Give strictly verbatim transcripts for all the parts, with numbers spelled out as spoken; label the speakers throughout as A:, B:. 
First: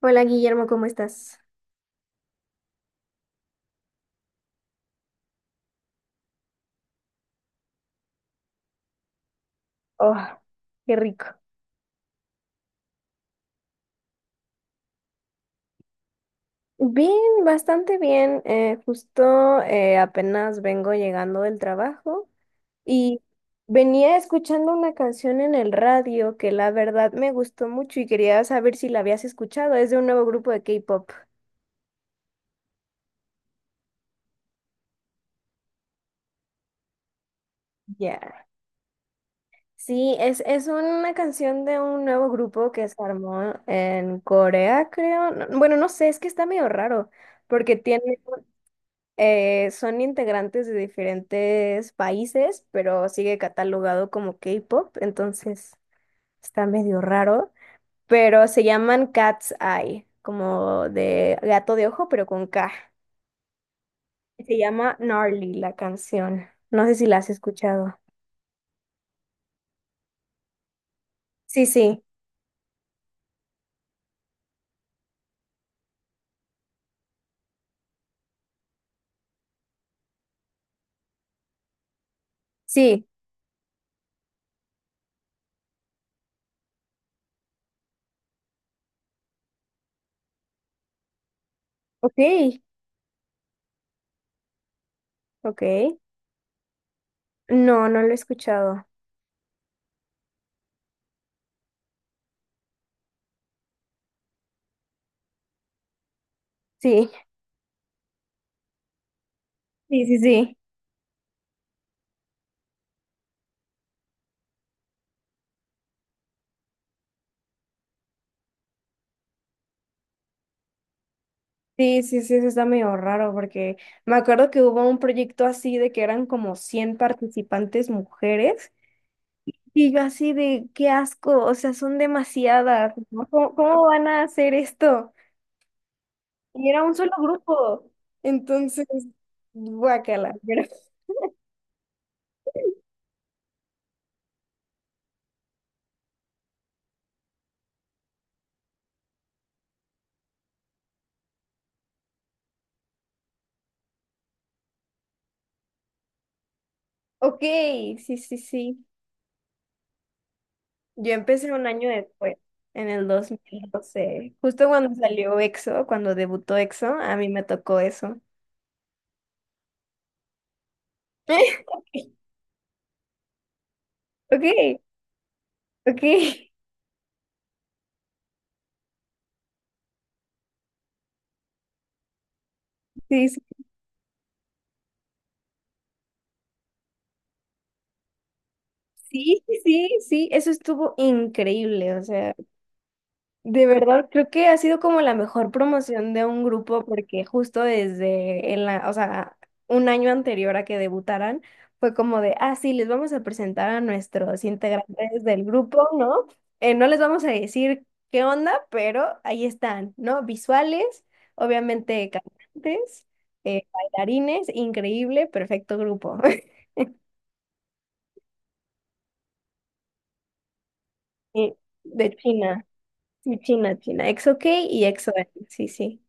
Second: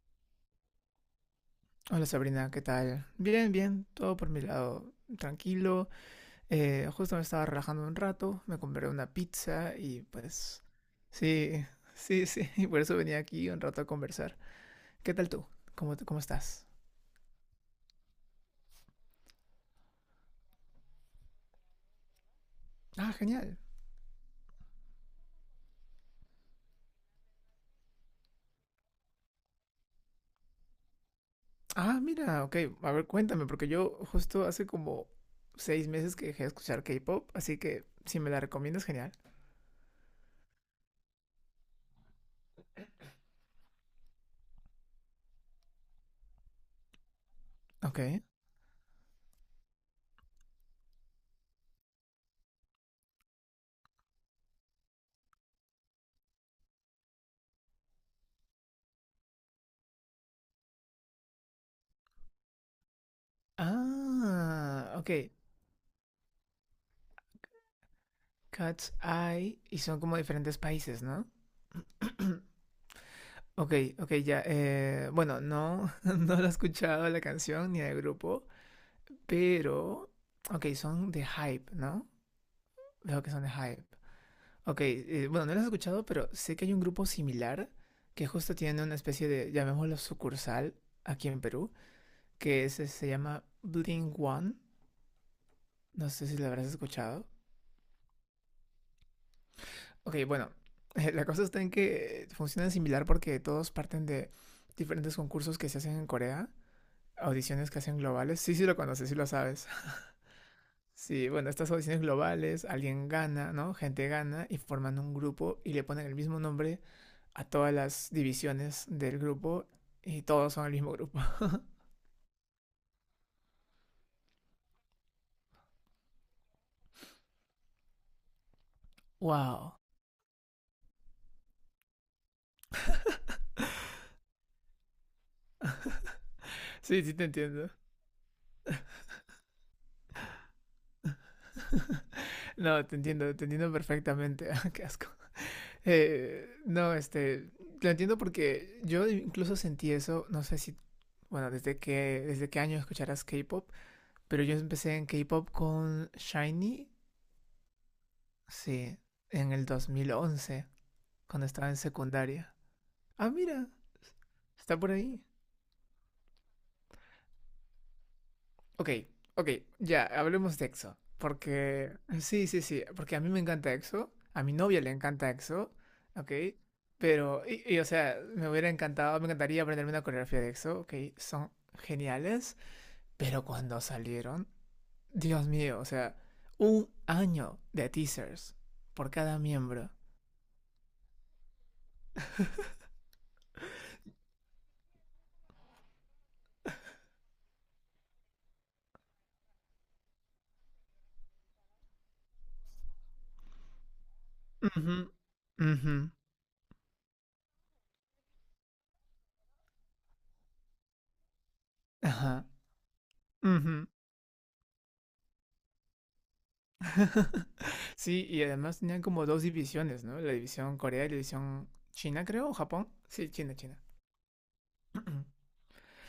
A: Hola Guillermo, ¿cómo estás?
B: Hola Sabrina, ¿qué tal? Bien, bien, todo por mi lado tranquilo. Eh, justo me estaba relajando un rato, me compré una pizza y
A: Oh,
B: pues
A: qué rico.
B: sí, sí, sí, y por eso venía aquí un rato a conversar. ¿Qué tal tú? ¿Cómo, te- cómo estás?
A: Bien, bastante bien. Eh, justo eh, apenas vengo llegando del trabajo
B: Ah,
A: y
B: genial.
A: venía escuchando una canción en el radio que la verdad me gustó mucho y quería saber si la habías escuchado. Es de un nuevo grupo de K-pop.
B: Ah, mira, ok, a ver, cuéntame, porque yo justo hace como seis meses que dejé de escuchar K-pop, así que si me
A: Ya.
B: la recomiendas, genial.
A: Sí, es, es una canción de un nuevo grupo que se armó en Corea, creo. No- Bueno, no sé, es que está medio raro porque
B: Ok.
A: tiene. Eh, son integrantes de diferentes países, pero sigue catalogado como K-pop, entonces está medio raro. Pero se llaman Cat's Eye, como de gato de ojo, pero con K. Se
B: Ah,
A: llama
B: ok.
A: Gnarly la canción. No sé si la has escuchado.
B: Cat's Eye y son como diferentes países, ¿no?
A: Sí, sí,
B: Ok, ok, ya. Eh, bueno, no, no lo he escuchado la canción ni el grupo, pero. Ok, son de Hype, ¿no?
A: sí.
B: Veo que son de Hype. Ok, eh, bueno, no los he escuchado, pero sé que hay un grupo similar que justo tiene una especie de, llamémoslo sucursal, aquí en Perú,
A: Ok,
B: que es- se llama Blink One.
A: ok.
B: No sé si lo habrás escuchado.
A: No, no lo he escuchado.
B: Ok, bueno, la cosa está en que funcionan similar porque todos parten de diferentes concursos que se hacen en Corea.
A: Sí,
B: Audiciones que hacen globales. Sí, sí lo conoces, sí lo sabes.
A: sí, sí, sí.
B: Sí, bueno, estas audiciones globales, alguien gana, ¿no? Gente gana y forman un grupo y le ponen el mismo nombre a todas las divisiones del grupo y todos son el mismo grupo.
A: Sí, sí, sí, eso está medio raro porque me acuerdo que hubo un proyecto así de que eran como cien participantes mujeres
B: Wow.
A: y yo así de qué asco, o sea, son demasiadas, ¿no? ¿Cómo, cómo van a hacer esto? Y era un
B: Sí,
A: solo
B: sí te entiendo.
A: grupo, entonces, guácala. pero-
B: No, te entiendo, te entiendo perfectamente. Qué asco. Eh, no, este, lo entiendo porque yo incluso sentí eso, no sé si, bueno, desde qué, desde qué, año escucharás K-pop, pero yo empecé en K-pop con Shinee.
A: Ok, sí, sí, sí.
B: Sí, en el dos mil once
A: Yo
B: cuando
A: empecé un
B: estaba en
A: año después,
B: secundaria.
A: en el
B: Ah,
A: dos
B: mira,
A: mil doce justo
B: está por
A: cuando
B: ahí.
A: salió EXO, cuando debutó EXO, a mí me tocó eso.
B: Ok, ok, ya, hablemos de EXO. Porque, sí, sí, sí, porque a mí me encanta EXO, a mi
A: Ok,
B: novia le encanta EXO,
A: ok,
B: ok. Pero, y, y, o sea, me hubiera encantado, me encantaría aprenderme una coreografía de EXO, ok, son geniales.
A: sí.
B: Pero cuando salieron, Dios mío, o sea, un año de teasers por cada
A: Sí, sí,
B: miembro.
A: sí, eso estuvo increíble, o sea, de verdad creo que ha sido como la mejor promoción de un grupo porque justo desde en la o sea, un año anterior a que debutaran fue como de, ah, sí, les vamos a presentar a nuestros
B: Ujú,
A: integrantes del grupo,
B: ujú,
A: ¿no? Eh, no les vamos a decir qué onda, pero ahí están, ¿no? Visuales, obviamente
B: ajá.
A: cantantes, eh,
B: Ujú.
A: bailarines, increíble, perfecto grupo.
B: Sí, y además tenían como dos divisiones, ¿no? La división Corea y la
A: Y
B: división
A: de
B: China, creo, o
A: China.
B: Japón. Sí,
A: Sí,
B: China,
A: China,
B: China.
A: China. EXO-K y EXO-N. Sí, sí.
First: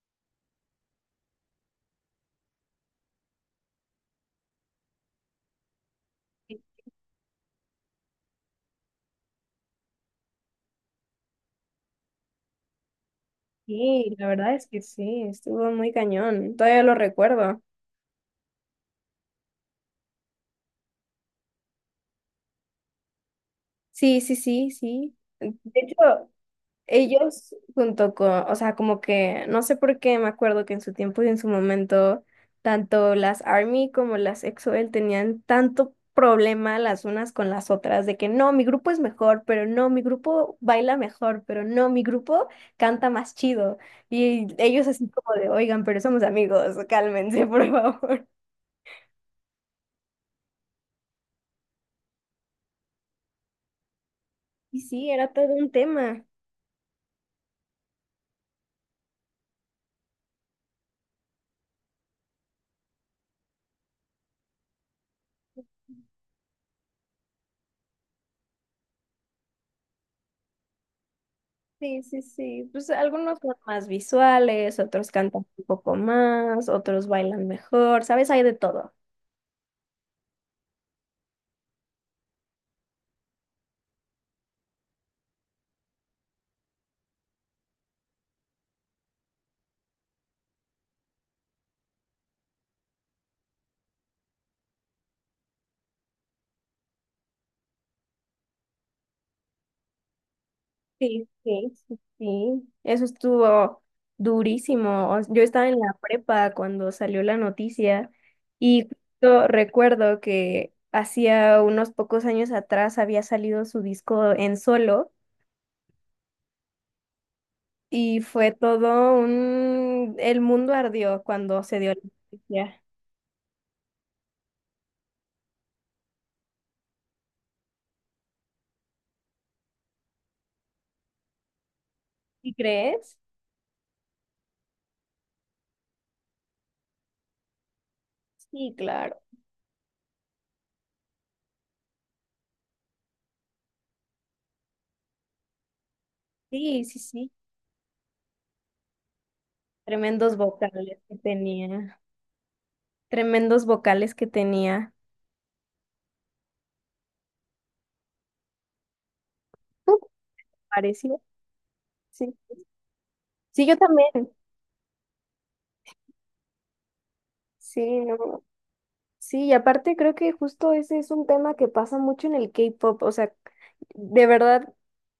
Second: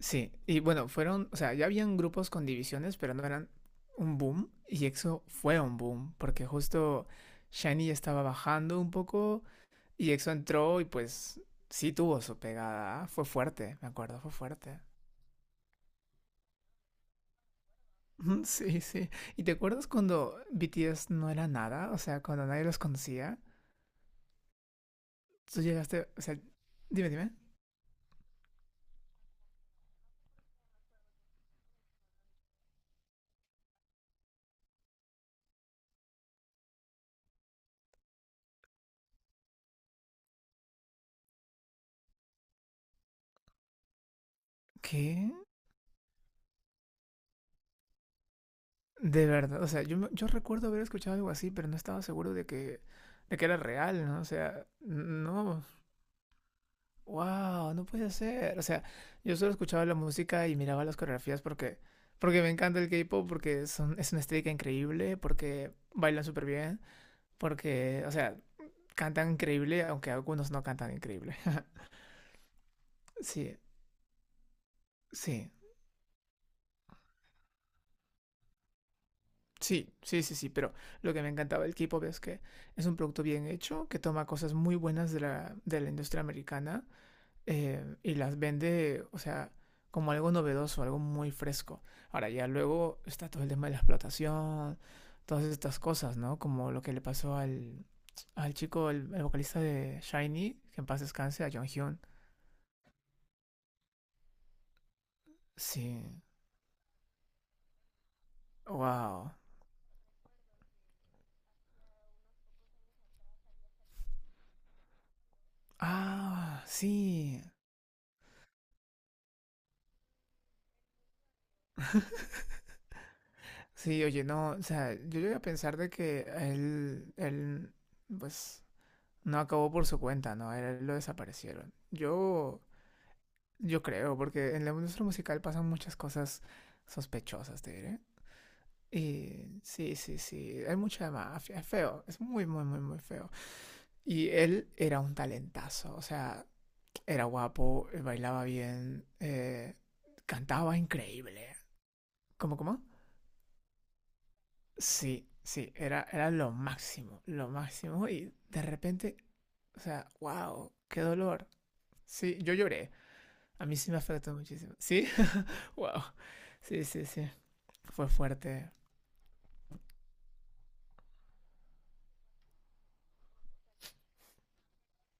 B: Sí, y bueno, fueron, o sea, ya habían grupos con divisiones, pero no eran un boom, y EXO fue un boom, porque justo Shiny estaba bajando un poco, y EXO entró y pues sí tuvo su pegada, ¿ah? Fue fuerte, me
A: Sí,
B: acuerdo,
A: la
B: fue
A: verdad es
B: fuerte.
A: que sí, estuvo muy cañón. Todavía lo recuerdo.
B: Ujú, sí, sí. ¿Y te acuerdas cuando B T S no era nada? O sea, cuando nadie los conocía.
A: Sí, sí, sí, sí. De
B: Tú
A: hecho,
B: llegaste, o sea, dime, dime.
A: ellos junto con, o sea, como que, no sé por qué me acuerdo que en su tiempo y en su momento, tanto las ARMY como las EXO-L tenían tanto problema las unas con las otras, de que no, mi grupo es mejor, pero no, mi grupo baila mejor, pero no, mi grupo canta más chido. Y ellos así
B: ¿Qué?
A: como de, oigan, pero somos amigos, cálmense, por favor.
B: De verdad, o sea, yo, me- yo recuerdo haber escuchado algo así, pero no estaba seguro de que, de que, era real, ¿no? O sea,
A: Y sí, era todo
B: no,
A: un tema.
B: wow, no puede ser. O sea, yo solo escuchaba la música y miraba las coreografías porque, porque me encanta el K-pop, porque son, es una estética increíble, porque bailan súper bien, porque, o sea, cantan increíble, aunque algunos no cantan increíble.
A: Sí, sí, sí. Pues algunos son
B: Sí,
A: más visuales, otros cantan
B: sí.
A: un poco más, otros bailan mejor, ¿sabes? Hay de todo.
B: Sí, sí, sí, sí, pero lo que me encantaba del K-pop es que es un producto bien hecho, que toma cosas muy buenas de la, de la, industria americana. Eh, y las vende, o sea, como algo novedoso, algo muy fresco. Ahora ya luego está todo el tema de la explotación, todas estas cosas, ¿no? Como lo que le pasó al, al chico, el vocalista de Shiny, que en paz
A: Sí,
B: descanse, a
A: sí, sí,
B: Jonghyun.
A: sí. Eso estuvo durísimo. O- Yo estaba en la
B: Sí,
A: prepa cuando salió la noticia y
B: wow.
A: justo recuerdo que hacía unos pocos años atrás había salido su disco en solo
B: Ah, sí,
A: y fue todo un... El mundo ardió cuando se dio la noticia.
B: sí, oye, no, o sea, yo llegué a pensar de que él, él, pues, no acabó por su cuenta, ¿no? A él lo desaparecieron.
A: ¿Y
B: Yo,
A: crees?
B: yo creo, porque en la industria musical pasan muchas cosas sospechosas, te diré.
A: Sí, claro.
B: Y sí, sí, sí, hay mucha mafia, es feo, es muy, muy, muy, muy feo. Y él era un talentazo, o sea,
A: Sí, sí,
B: era
A: sí.
B: guapo, bailaba bien, eh,
A: Tremendos
B: cantaba
A: vocales que
B: increíble.
A: tenía.
B: ¿Cómo, cómo?
A: Tremendos vocales que tenía.
B: Sí, sí, era, era lo máximo, lo máximo. Y de repente, o
A: ¿No
B: sea, wow, qué
A: pareció?
B: dolor.
A: Sí.
B: Sí, yo lloré.
A: Sí,
B: A
A: yo
B: mí sí me
A: también.
B: afectó muchísimo. Sí, wow. Sí, sí, sí.
A: Sí,
B: Fue
A: no.
B: fuerte.
A: Sí, y aparte creo que justo ese es un tema que pasa mucho en el K-pop. O sea, de verdad,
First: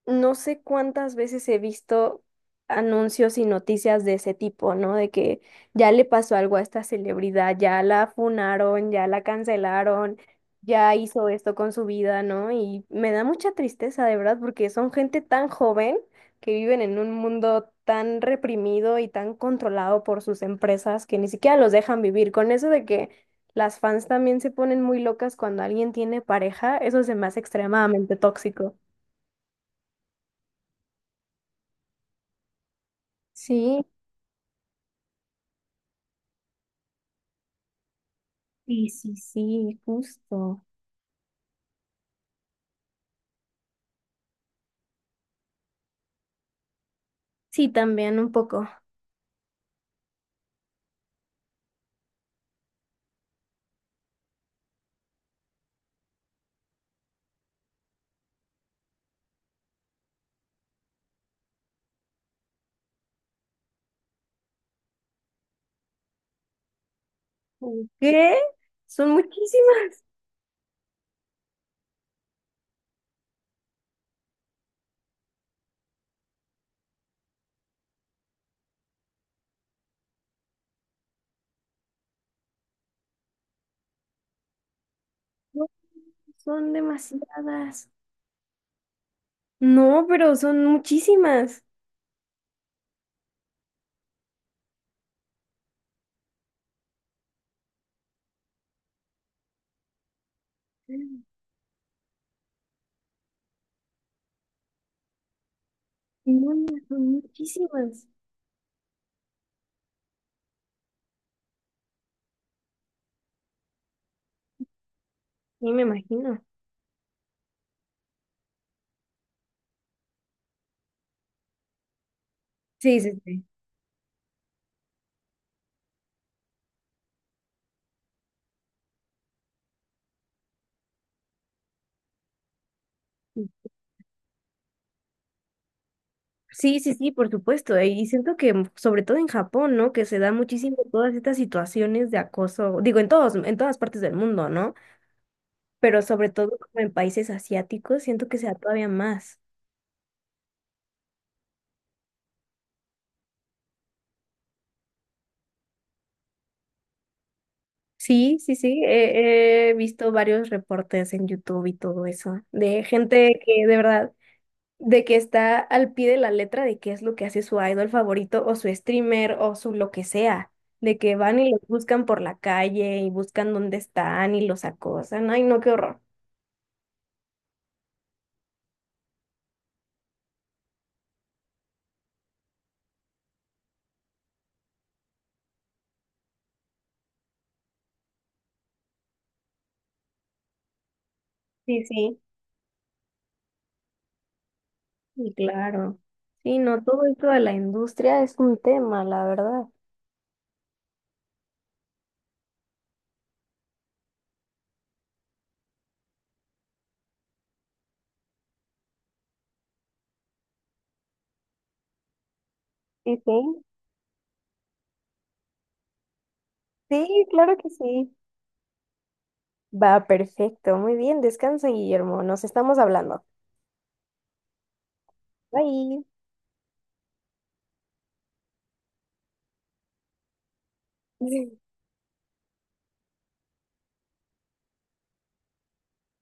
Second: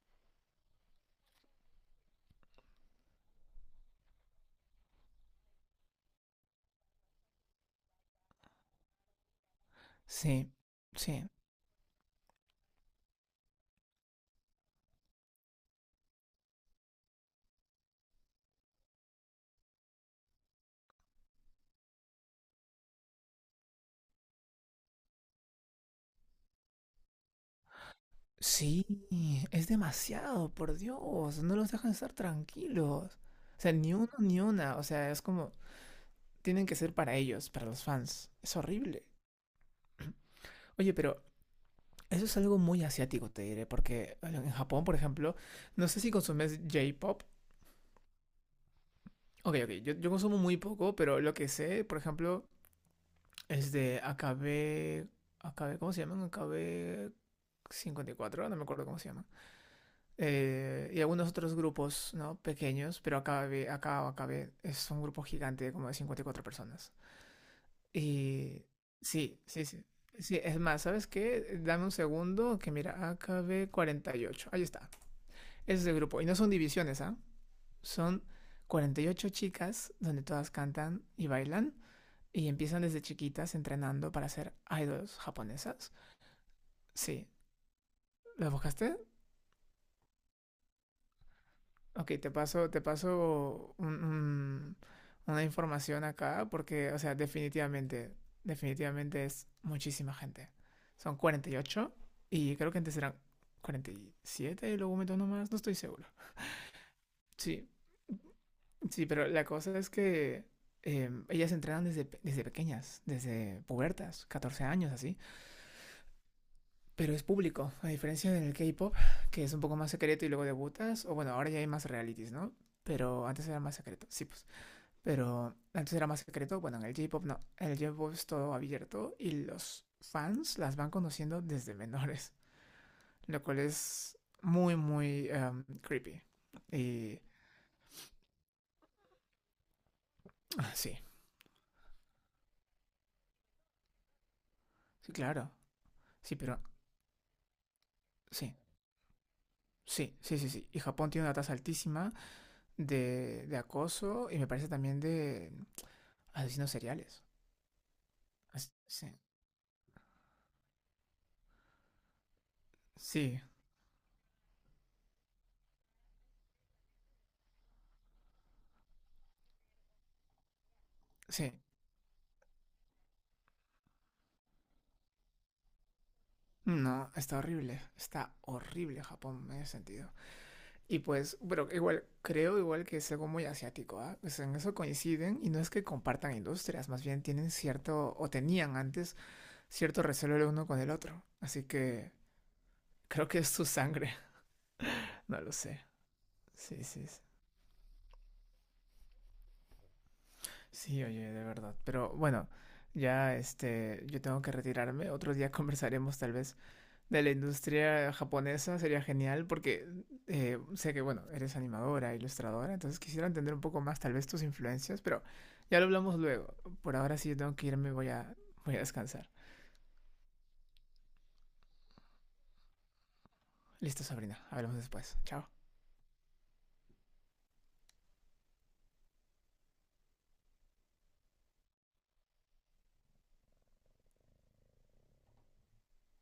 A: no sé cuántas veces he visto anuncios y noticias de ese tipo, ¿no? De que ya le pasó algo a esta celebridad, ya la funaron, ya la cancelaron,
B: Sí,
A: ya hizo
B: sí.
A: esto con su vida, ¿no? Y me da mucha tristeza, de verdad, porque son gente tan joven que viven en un mundo tan reprimido y tan controlado por sus empresas que ni siquiera los dejan vivir. Con eso de que las fans también se ponen muy locas cuando alguien tiene pareja, eso se me hace extremadamente tóxico.
B: Sí, es demasiado, por Dios. No los dejan estar tranquilos. O sea,
A: Sí,
B: ni uno ni una. O sea, es como, tienen que ser para ellos, para los fans. Es
A: sí,
B: horrible.
A: sí, sí, justo.
B: Oye, pero eso es algo muy asiático, te diré, porque en Japón, por ejemplo, no sé si consumes J-pop.
A: Sí, también un poco.
B: Ok, ok, yo, yo consumo muy poco, pero lo que sé, por ejemplo, es de A K B. A K B, ¿cómo se llaman? A K B cincuenta y cuatro, no me acuerdo cómo se llaman. Eh, y algunos otros grupos, ¿no? Pequeños, pero A K B, acá A K B es un grupo gigante, como de cincuenta y cuatro personas.
A: ¿Qué?
B: Y
A: Son
B: sí, sí, sí.
A: muchísimas.
B: Sí, es más, ¿sabes qué? Dame un segundo, que mira, A K B cuarenta y ocho. Ahí está. Ese es el grupo. Y no son divisiones, ¿ah? ¿Eh? Son cuarenta y ocho chicas donde todas cantan y bailan y empiezan desde chiquitas entrenando para ser idols
A: No,
B: japonesas.
A: son
B: Sí.
A: demasiadas.
B: ¿Lo buscaste?
A: No, pero son muchísimas.
B: Ok, te paso, te paso un- un- una información acá porque, o sea, definitivamente, definitivamente es muchísima gente. Son
A: No,
B: cuarenta y ocho y ocho y creo que antes eran cuarenta y siete y siete y luego meto uno más, no estoy seguro.
A: no, son
B: Sí,
A: muchísimas.
B: sí, pero la cosa es que em, ellas entrenan desde, pe- desde pequeñas, desde pubertas, catorce años así,
A: Sí, me imagino.
B: pero es público, a diferencia del K-pop, que es un poco más secreto y luego debutas, o bueno, ahora ya hay más realities, ¿no?
A: Sí,
B: Pero
A: sí,
B: antes era más secreto, sí, pues. Pero antes era más secreto, bueno, en el J-pop no, en el J-pop es todo abierto y los fans las van conociendo desde menores, lo
A: sí.
B: cual es muy, muy em, creepy.
A: Sí, sí, sí,
B: Y
A: por supuesto. eh, Y siento que mm, sobre todo en Japón, ¿no? Que se da
B: ah,
A: muchísimo
B: sí,
A: todas estas situaciones de acoso, digo, en todos, en todas partes del mundo, ¿no?
B: sí, claro,
A: Pero sobre
B: sí,
A: todo
B: pero
A: como en países asiáticos, siento que se da
B: sí.
A: todavía más.
B: Sí, sí, sí, sí. Y Japón tiene una tasa altísima de, de, acoso y me parece también de asesinos seriales.
A: Sí, sí,
B: As-
A: sí.
B: sí,
A: He, he visto varios reportes en YouTube y todo eso, de gente
B: sí,
A: que de verdad de que está al pie de la letra de qué es lo que hace su idol favorito o su streamer o su lo que sea, de que van y
B: sí.
A: los buscan por la calle y buscan dónde están y los acosan. Ay, no, qué horror.
B: No, está horrible. Está horrible Japón en ese sentido. Y pues, pero igual, creo igual que es algo muy asiático, ¿ah? Pues en eso coinciden y no es que compartan industrias, más bien tienen cierto, o tenían antes, cierto recelo el uno con el otro. Así
A: Sí,
B: que
A: sí,
B: creo que es su sangre.
A: y
B: No lo sé.
A: claro. Sí, no,
B: Sí, sí,
A: todo
B: sí.
A: esto de la industria es un tema, la verdad.
B: Sí, oye, de verdad. Pero bueno, ya este, yo tengo que retirarme. Otro día conversaremos tal vez de la industria japonesa. Sería genial porque eh, sé que, bueno, eres animadora, ilustradora, entonces
A: Sí,
B: quisiera
A: sí,
B: entender un poco más tal vez tus influencias, pero ya lo hablamos luego. Por ahora
A: sí,
B: sí, yo tengo
A: claro
B: que
A: que
B: irme, voy
A: sí.
B: a, voy a descansar.
A: Va, perfecto, muy bien, descansa, Guillermo, nos estamos hablando.
B: Listo, Sabrina. Hablamos después. Chao.
A: Bye.